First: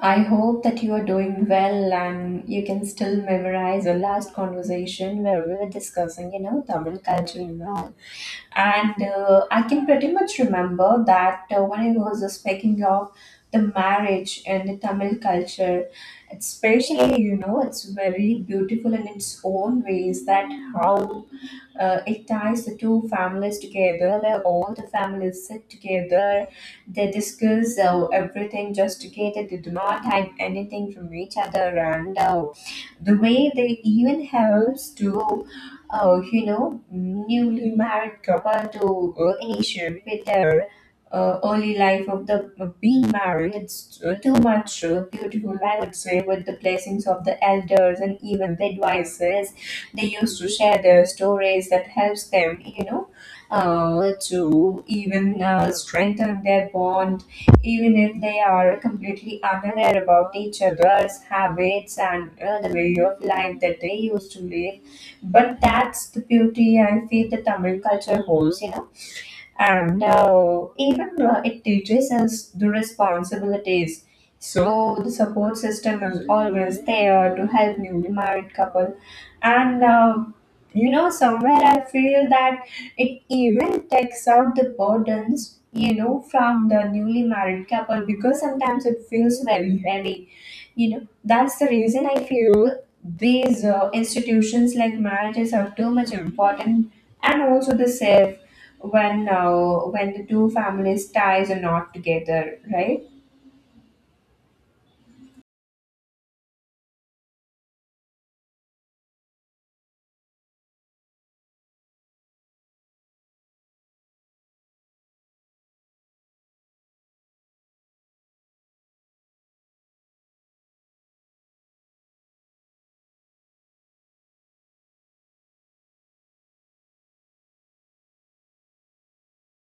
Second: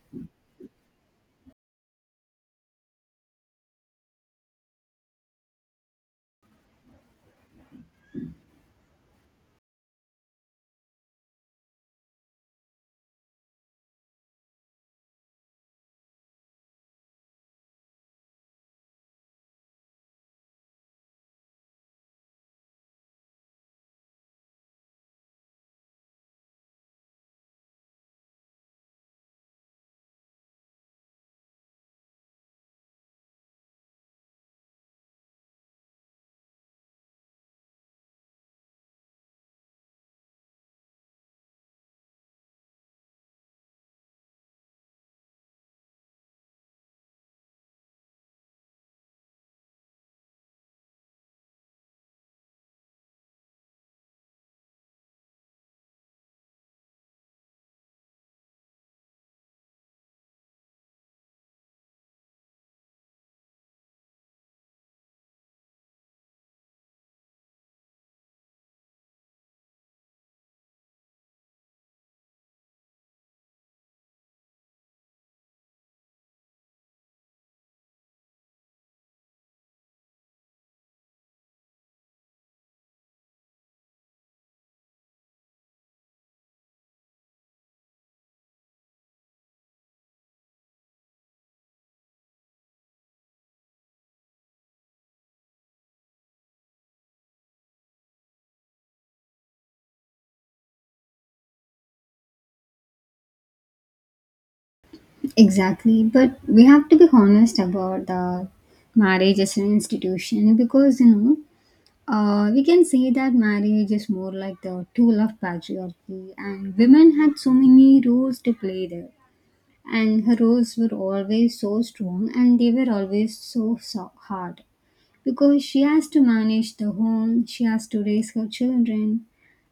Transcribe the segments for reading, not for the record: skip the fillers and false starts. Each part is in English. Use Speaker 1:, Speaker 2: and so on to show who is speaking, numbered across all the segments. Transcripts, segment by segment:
Speaker 1: I hope that you are doing well and you can still memorize the last conversation where we were discussing, you know, Tamil culture and all. And I can pretty much remember that when I was speaking of the marriage and the Tamil culture, especially, you know, it's very beautiful in its own ways that how it ties the two families together, where all the families sit together, they discuss everything just together, they do not hide anything from each other, and the way they even helps to you know, newly married couple to initiate with their early life of the being married. It's too much beautiful, I would say, with the blessings of the elders and even the advices. They used to share their stories that helps them, you know, to even strengthen their bond, even if they are completely unaware about each other's habits and the way of life that they used to live but that's the beauty I feel the Tamil culture holds, you know. And even it teaches us the responsibilities. So the support system is always there to help newly married couples and you know Somewhere I feel that it even takes out the burdens you know from the newly married couple because sometimes it feels very heavy. You know that's the reason I feel these institutions like marriages are too much important, and also the safe when uh, when the two families ties are not together, right?
Speaker 2: Exactly, but we have to be honest about the marriage as an institution because we can say that marriage is more like the tool of patriarchy, and women had so many roles to play there, and her roles were always so strong, and they were always so, so hard because she has to manage the home, she has to raise her children,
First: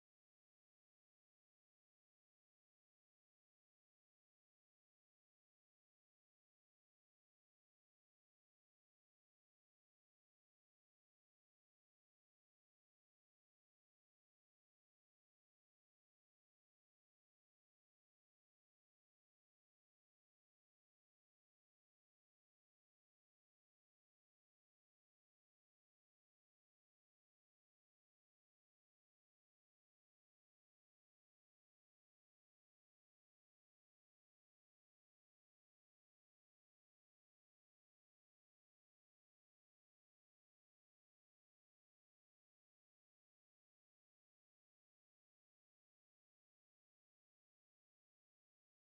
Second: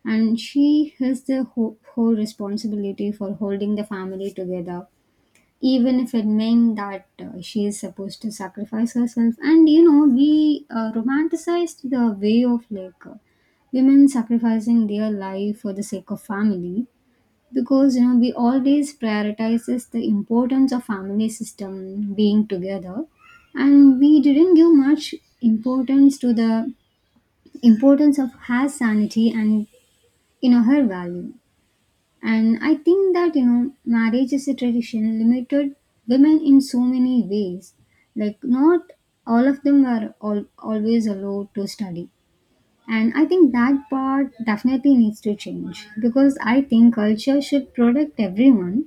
Speaker 2: and she has the whole, whole responsibility for holding the family together even if it meant that she is supposed to sacrifice herself. And you know, we romanticized the way of women sacrificing their life for the sake of family because you know we always prioritizes the importance of family system being together, and we didn't give much importance to the importance of her sanity and you know her value. And I think that, you know, marriage is a tradition limited women in so many ways. Like, not all of them are always allowed to study. And I think that part definitely needs to change because I think culture should protect everyone,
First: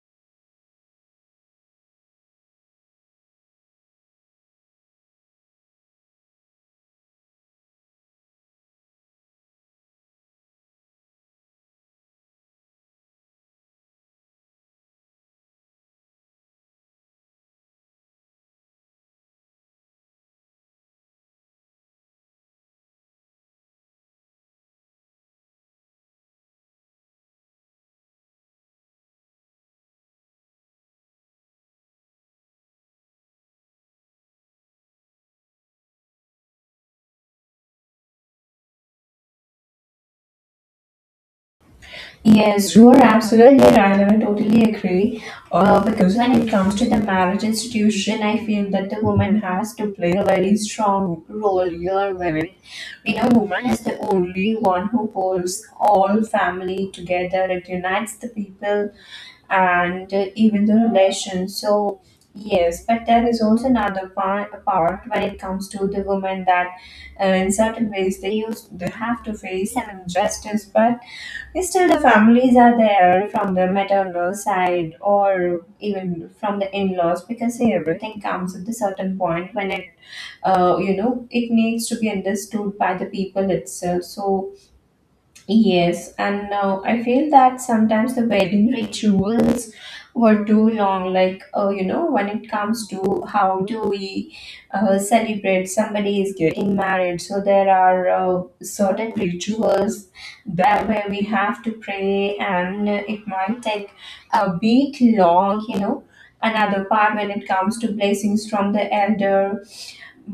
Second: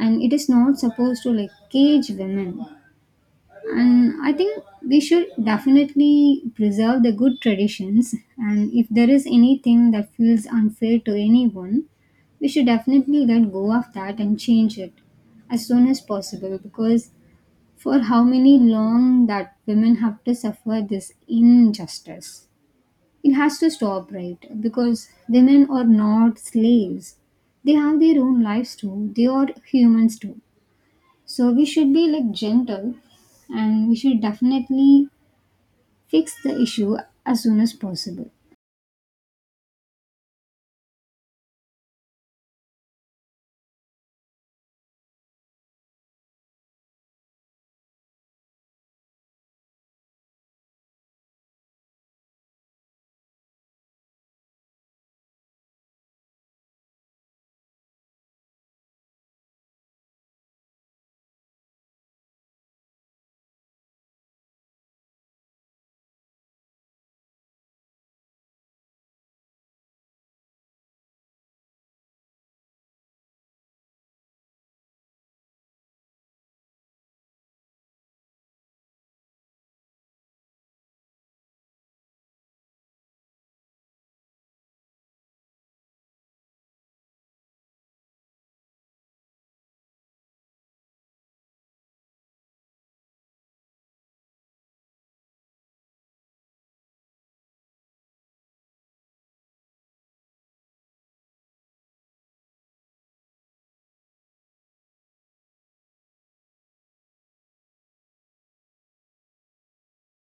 Speaker 2: and it is not supposed to like cage women. And I think we should definitely preserve the good traditions, and if there is anything that feels unfair to anyone, we should definitely let go of that and change it as soon as possible, because for how many long that women have to suffer this injustice, it has to stop, right? Because women are not slaves, they have their own lives too, they are humans too. So we should be like gentle, and we should definitely fix the issue as soon as possible.
Speaker 1: Yes, you are absolutely right, and I totally agree. Because when it comes to the marriage institution, I feel that the woman has to play a very strong role here. Wherein, you know, woman is the only one who pulls all family together. It unites the people and even the relations. So yes, but there is also another part when it comes to the women that in certain ways they have to face some injustice, but still, the families are there from the maternal side or even from the in-laws, because see, everything comes at a certain point when it, you know, it needs to be understood by the people itself. So yes, and I feel that sometimes the wedding rituals were too long. Like, you know, when it comes to how do we celebrate somebody is getting married, so there are certain rituals that where we have to pray, and it might take a bit long, you know. Another part when it comes to blessings from the elder,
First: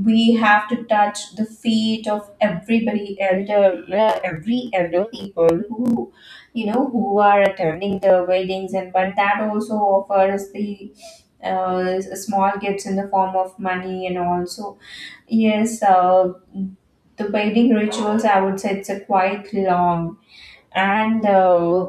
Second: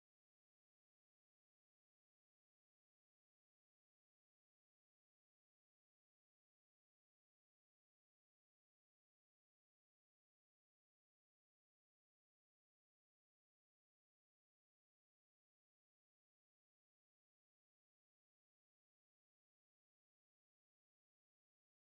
Speaker 1: we have to touch the feet of everybody elder, every elder people who, you know, who are attending the weddings, and but that also offers the small gifts in the form of money, and also yes, the wedding rituals, I would say, it's a quite long and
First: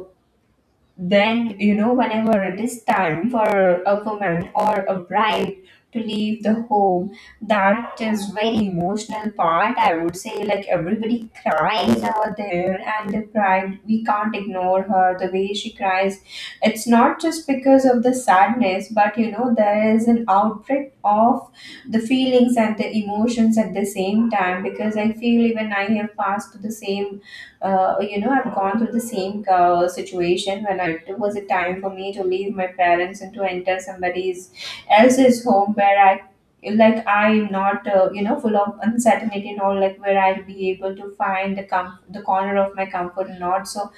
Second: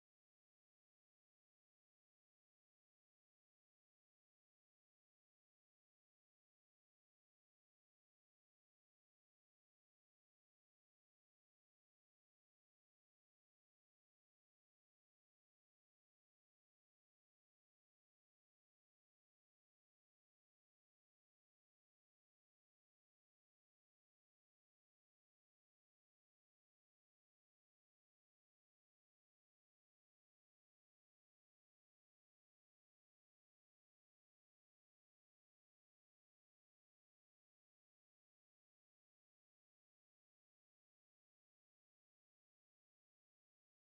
Speaker 1: Then, you know, whenever it is time for a woman or a bride to leave the home, that is very emotional part. I would say, like, everybody cries over there, and the bride, we can't ignore her the way she cries. It's not just because of the sadness, but you know, there is an outbreak of the feelings and the emotions at the same time, because I feel even I have passed through the same, you know, I've gone through the same situation when I, it was a time for me to leave my parents and to enter somebody's else's home where I, like I'm not, you know, full of uncertainty and all, like where I'll be able to find the the corner of my comfort or not. So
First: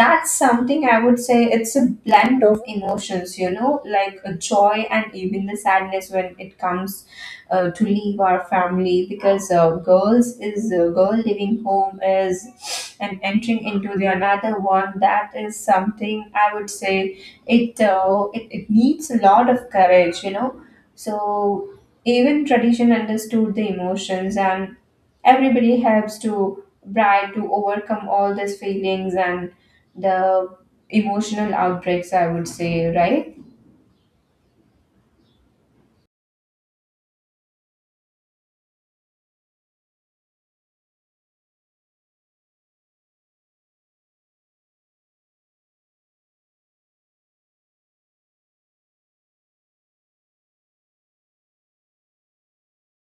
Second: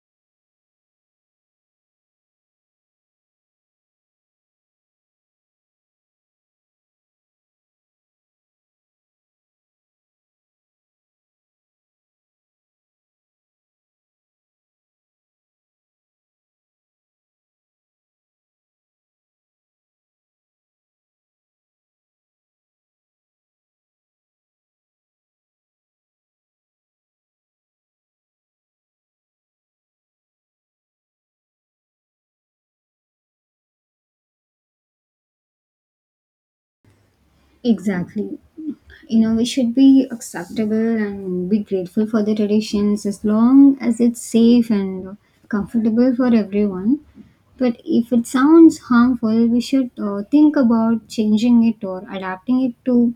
Speaker 1: that's something I would say it's a blend of emotions, you know, like a joy and even the sadness when it comes to leave our family, because girls is a girl leaving home is and entering into the another one, that is something I would say it, it needs a lot of courage, you know. So even tradition understood the emotions, and everybody helps to try to overcome all these feelings and the emotional outbreaks, I would say, right?
Speaker 2: Exactly. You know, we should be acceptable and be grateful for the traditions as long as it's safe and comfortable for everyone. But if it sounds harmful, we should think about changing it or adapting it to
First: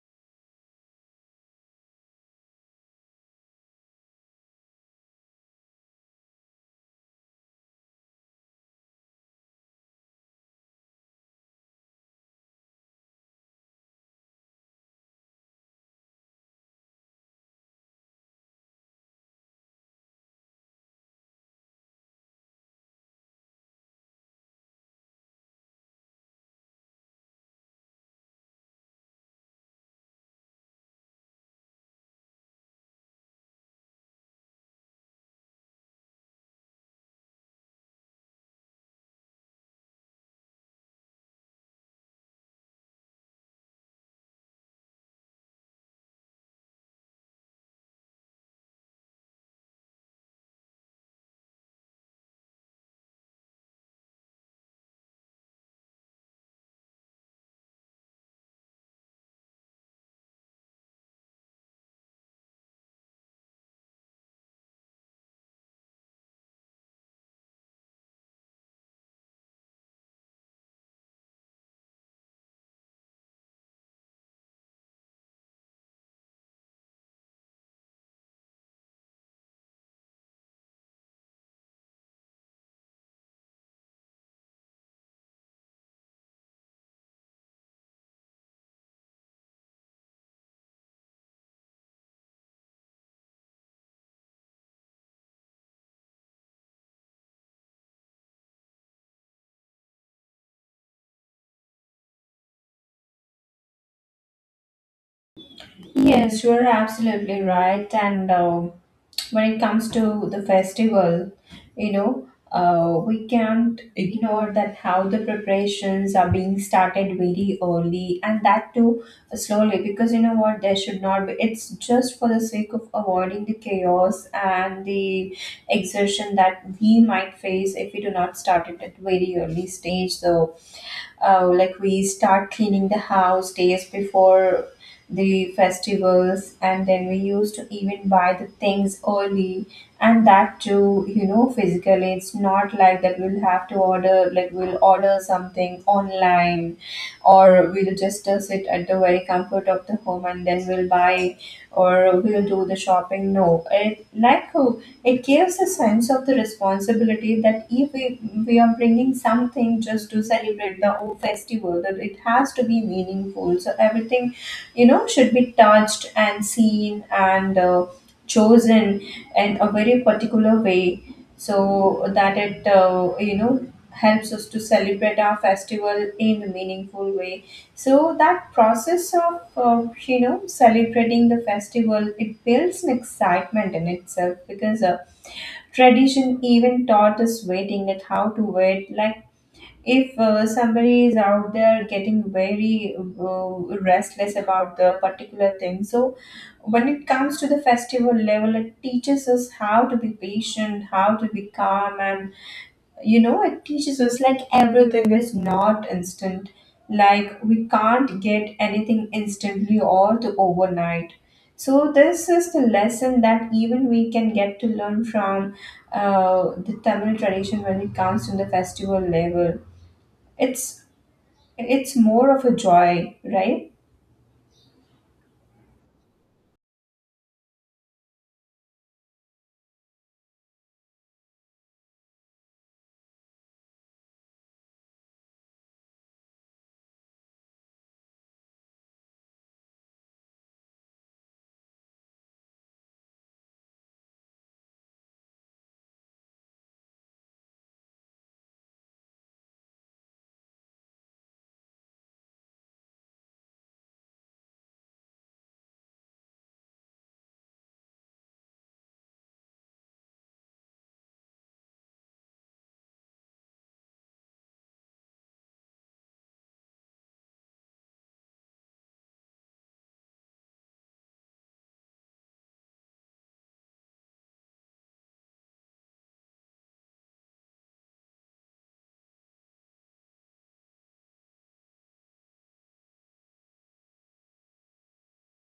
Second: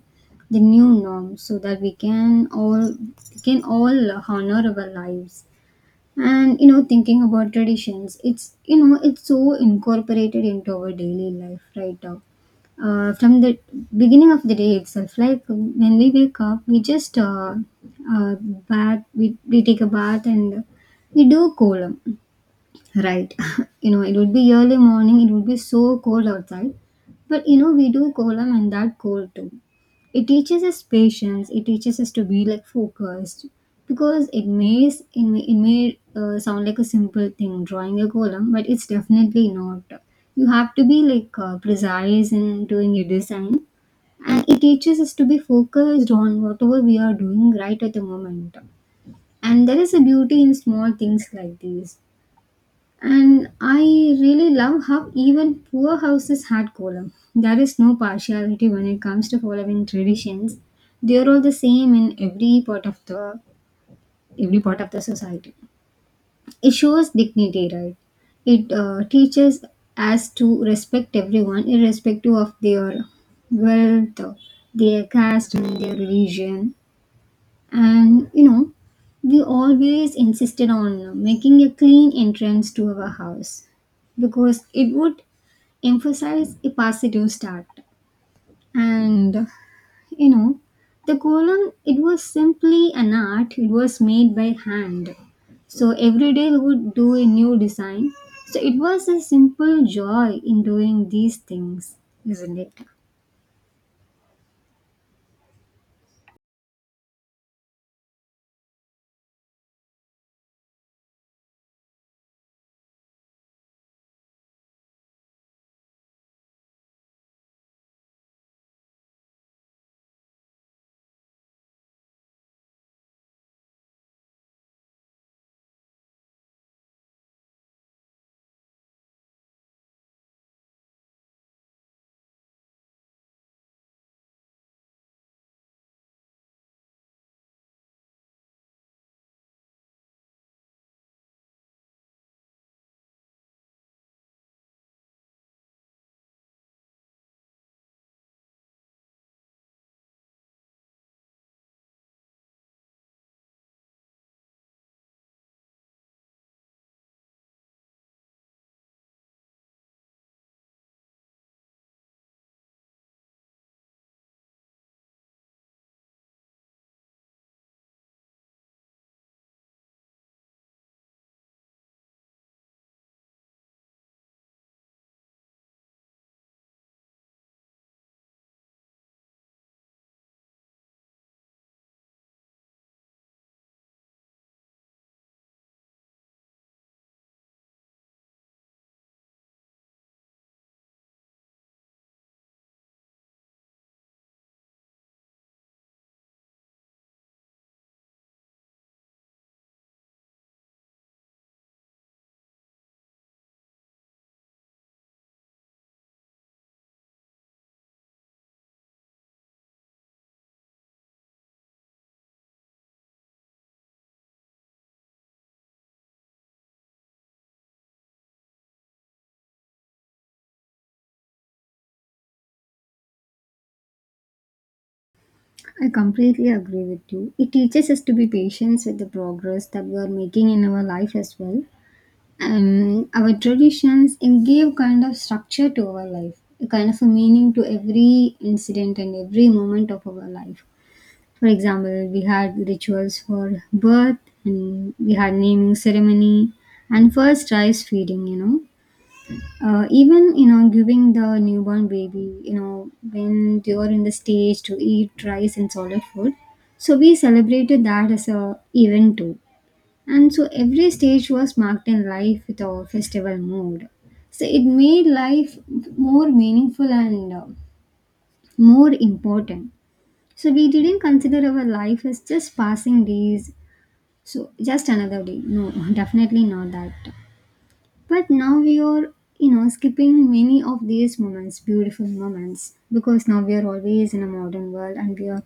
Speaker 2: the new norm so that we can all honor our lives. And you know, thinking about traditions, it's, you know, it's so incorporated into our daily life right now, from the beginning of the day itself. Like, when we wake up, we just uh, bath, we take a bath and we do kolam. Right. You know, it would be early morning, it would be so cold outside. But you know, we do kolam and that cold too. It teaches us patience, it teaches us to be like focused. Because it may, s- it may, it may sound like a simple thing, drawing a kolam, but it's definitely not. You have to be like precise in doing your design. And it teaches us to be focused on whatever we are doing right at the moment, and there is a beauty in small things like these. And I really love how even poor houses had column. There is no partiality when it comes to following traditions. They are all the same in every part of the society. It shows dignity, right? It teaches us to respect everyone, irrespective of their wealth, their caste, and their religion. And you know, we always insisted on making a clean entrance to our house because it would emphasize a positive start. And, you know, the column, it was simply an art, it was made by hand. So every day we would do a new design. So it was a simple joy in doing these things, isn't it?
Speaker 1: Yes, you're absolutely right. And when it comes to the festival, you know, we can't ignore that how the preparations are being started very early, and that too slowly, because you know what, there should not be. It's just for the sake of avoiding the chaos and the exertion that we might face if we do not start it at very early stage. So like we start cleaning the house days before the festivals, and then we used to even buy the things early, and that too, you know, physically. It's not like that we'll have to order, like we'll order something online, or we'll just sit at the very comfort of the home and then we'll buy, or we'll do the shopping. No, it like, it gives a sense of the responsibility that if we, we are bringing something just to celebrate the old festival, that it has to be meaningful. So everything, you know, should be touched and seen and chosen in a very particular way, so that it, you know, helps us to celebrate our festival in a meaningful way. So that process of, you know, celebrating the festival, it builds an excitement in itself. Because tradition even taught us waiting at how to wait. Like if somebody is out there getting very, restless about the particular thing, so when it comes to the festival level, it teaches us how to be patient, how to be calm, and you know it teaches us like everything is not instant, like we can't get anything instantly or the overnight. So this is the lesson that even we can get to learn from the Tamil tradition. When it comes to the festival level, it's it's more of a joy, right?
Speaker 2: I completely agree with you. It teaches us to be patient with the progress that we are making in our life as well. And our traditions and give kind of structure to our life, a kind of a meaning to every incident and every moment of our life. For example, we had rituals for birth, and we had naming ceremony and first rice feeding, you know, even, you know, giving the newborn baby, you know, when they were in the stage to eat rice and solid food, so we celebrated that as a event too. And so every stage was marked in life with a festival mood, so it made life more meaningful and more important. So we didn't consider our life as just passing days, so just another day. No, definitely not that. But now we are, you know, skipping many of these moments, beautiful moments, because now we are always in a modern world and we are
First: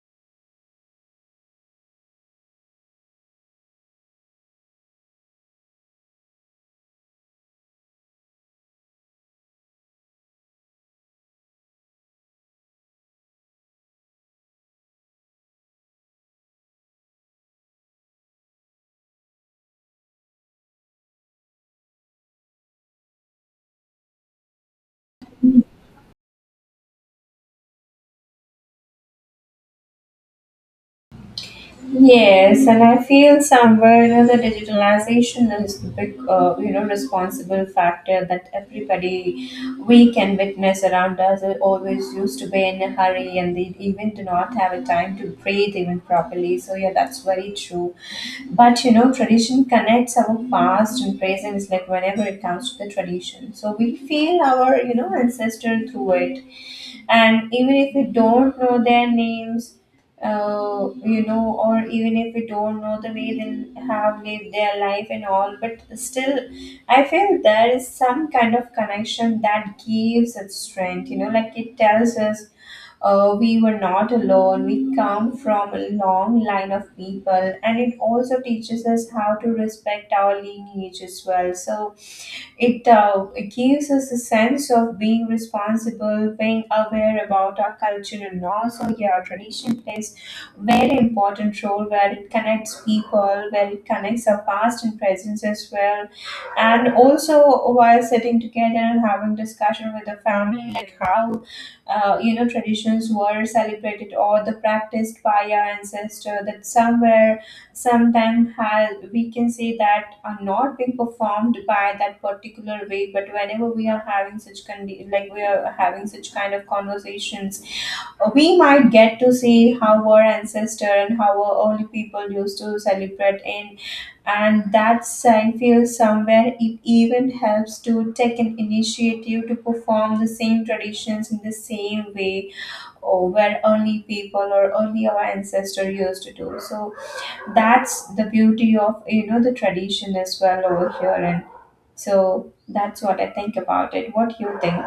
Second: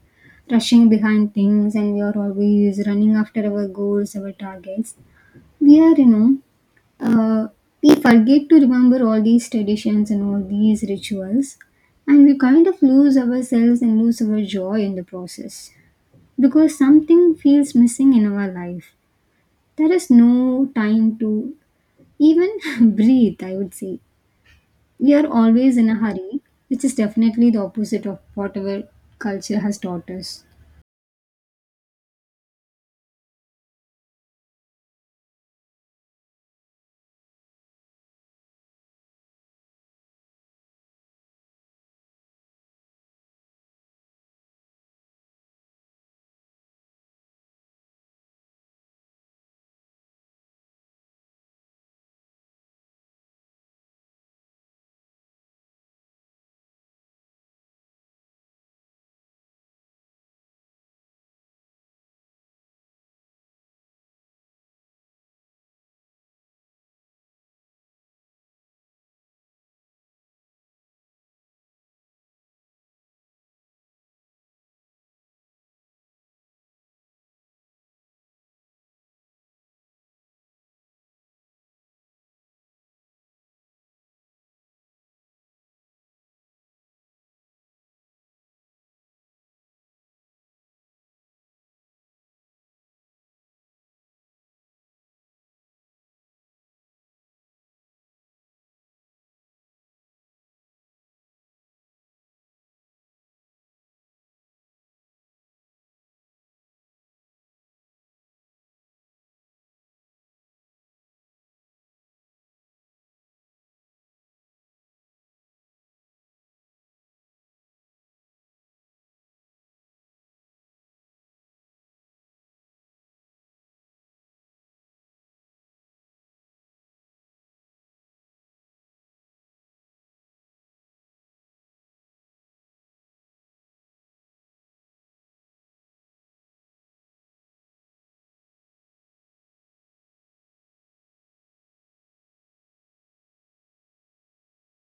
Speaker 2: rushing behind things, and we are always running after our goals, our targets. We are, you know, uh, we forget to remember all these traditions and all these rituals, and we kind of lose ourselves and lose our joy in the process because something feels missing in our life. There is no time to even breathe, I would say. We are always in a hurry, which is definitely the opposite of whatever culture has taught us.
Speaker 1: Yes, and I feel somewhere, you know, the digitalization is the big, you know, responsible factor that everybody, we can witness around us, are always used to be in a hurry, and they even do not have a time to breathe even properly. So, yeah, that's very true. But, you know, tradition connects our past and present, like whenever it comes to the tradition. So, we feel our, you know, ancestor through it, and even if we don't know their names, you know, or even if we don't know the way they have lived their life and all, but still I feel there is some kind of connection that gives it strength, you know, like it tells us we were not alone, we come from a long line of people, and it also teaches us how to respect our lineage as well. So it, it gives us a sense of being responsible, being aware about our culture, and also yeah, tradition plays very important role where it connects people, where it connects our past and present as well, and also while sitting together and having discussion with the family, like how you know traditions were celebrated or the practiced by our ancestor, that somewhere sometimes has we can say that are not being performed by that particular way. But whenever we are having such like we are having such kind of conversations, we might get to see how our ancestor and how our early people used to celebrate in, and that sign feels somewhere it even helps to take an initiative to perform the same traditions in the same way, or where early people or early our ancestor used to do so. That's the beauty of, you know, the tradition as well over here. And so that's what I think about it. What you think?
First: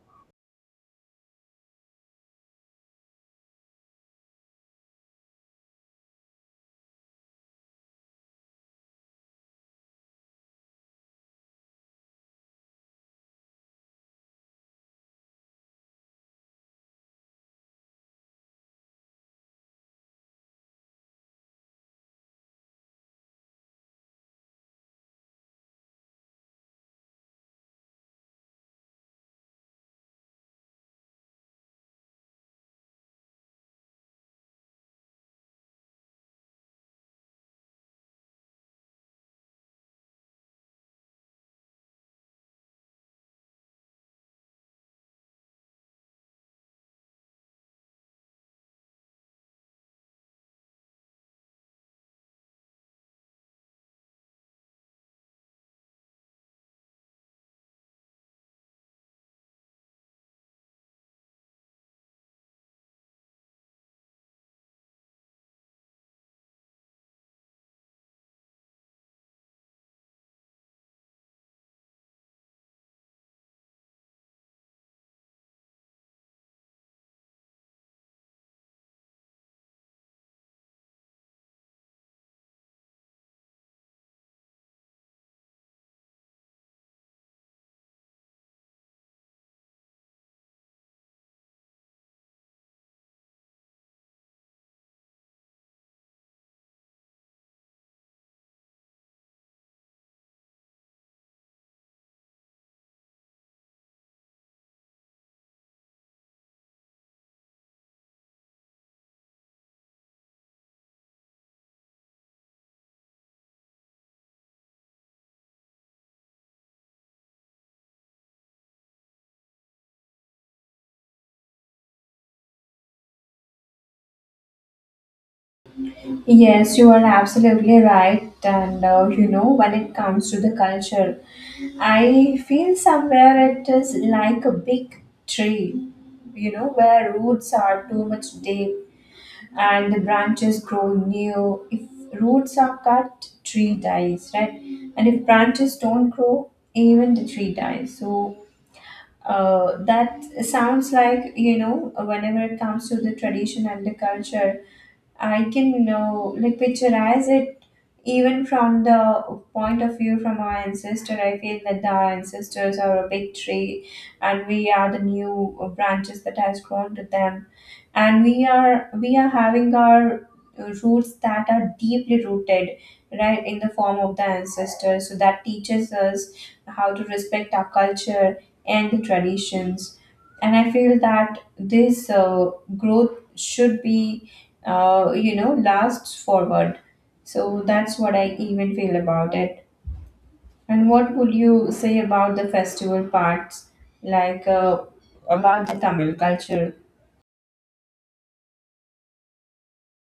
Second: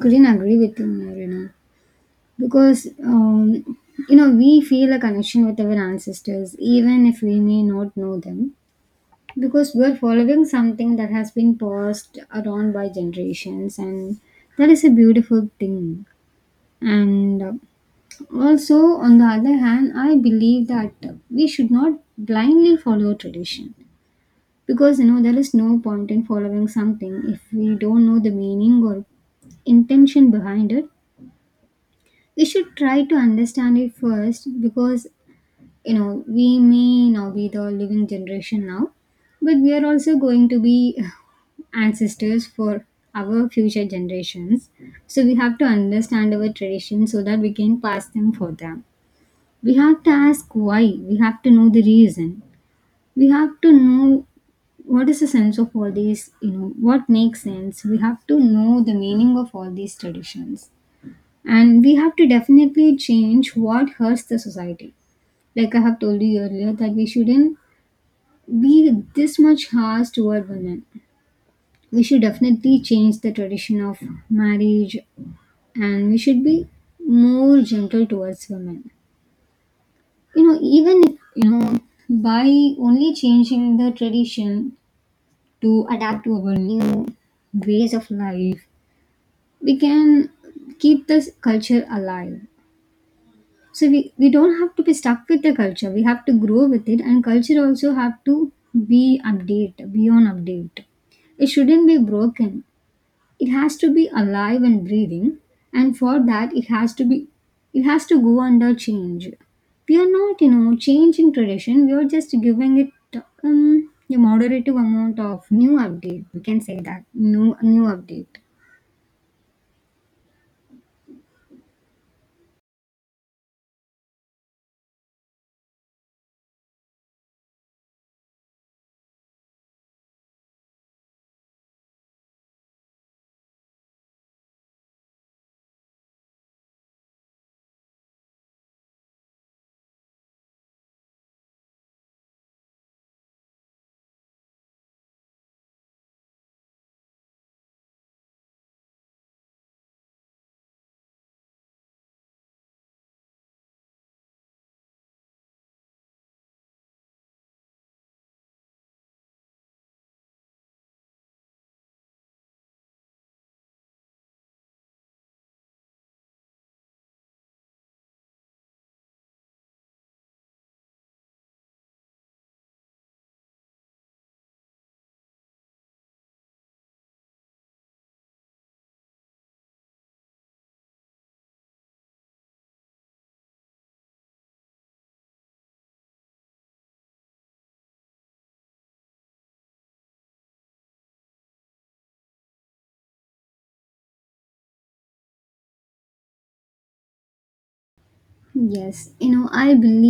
Speaker 2: Couldn't agree with you more, you know, because you know, we feel a connection with our ancestors, even if we may not know them, because we are following something that has been passed around by generations, and that is a beautiful thing. And also, on the other hand, I believe that we should not blindly follow tradition, because you know there is no point in following something if we don't know the meaning or intention behind it. We should try to understand it first, because you know we may now be the living generation now, but we are also going to be ancestors for our future generations. So we have to understand our traditions so that we can pass them for them. We have to ask why. We have to know the reason. We have to know what is the sense of all these, you know, what makes sense. We have to know the meaning of all these traditions, and we have to definitely change what hurts the society. Like, I have told you earlier that we shouldn't be this much harsh toward women. We should definitely change the tradition of marriage, and we should be more gentle towards women. You know, even if, you know, by only changing the tradition to adapt to our new ways of life, we can keep this culture alive. So we don't have to be stuck with the culture, we have to grow with it, and culture also have to be update, be on update. It shouldn't be broken, it has to be alive and breathing. And for that, it has to go under change. We are not, you know, changing tradition, we are just giving it a moderative amount of new update, we can say that new update.
Speaker 1: Yes, you are absolutely right. and you know when it comes to the culture, I feel somewhere it is like a big tree, you know, where roots are too much deep, and the branches grow new. If roots are cut, tree dies, right? And if branches don't grow, even the tree dies. So that sounds like, you know, whenever it comes to the tradition and the culture, I can know like picturize it even from the point of view from our ancestor. I feel that our ancestors are a big tree, and we are the new branches that has grown to them, and we are having our roots that are deeply rooted right in the form of the ancestors. So that teaches us how to respect our culture and the traditions. And I feel that this growth should be, you know, lasts forward. So that's what I even feel about it. And what would you say about the festival parts, like about the Tamil culture?
Speaker 2: Yes, you know, I believe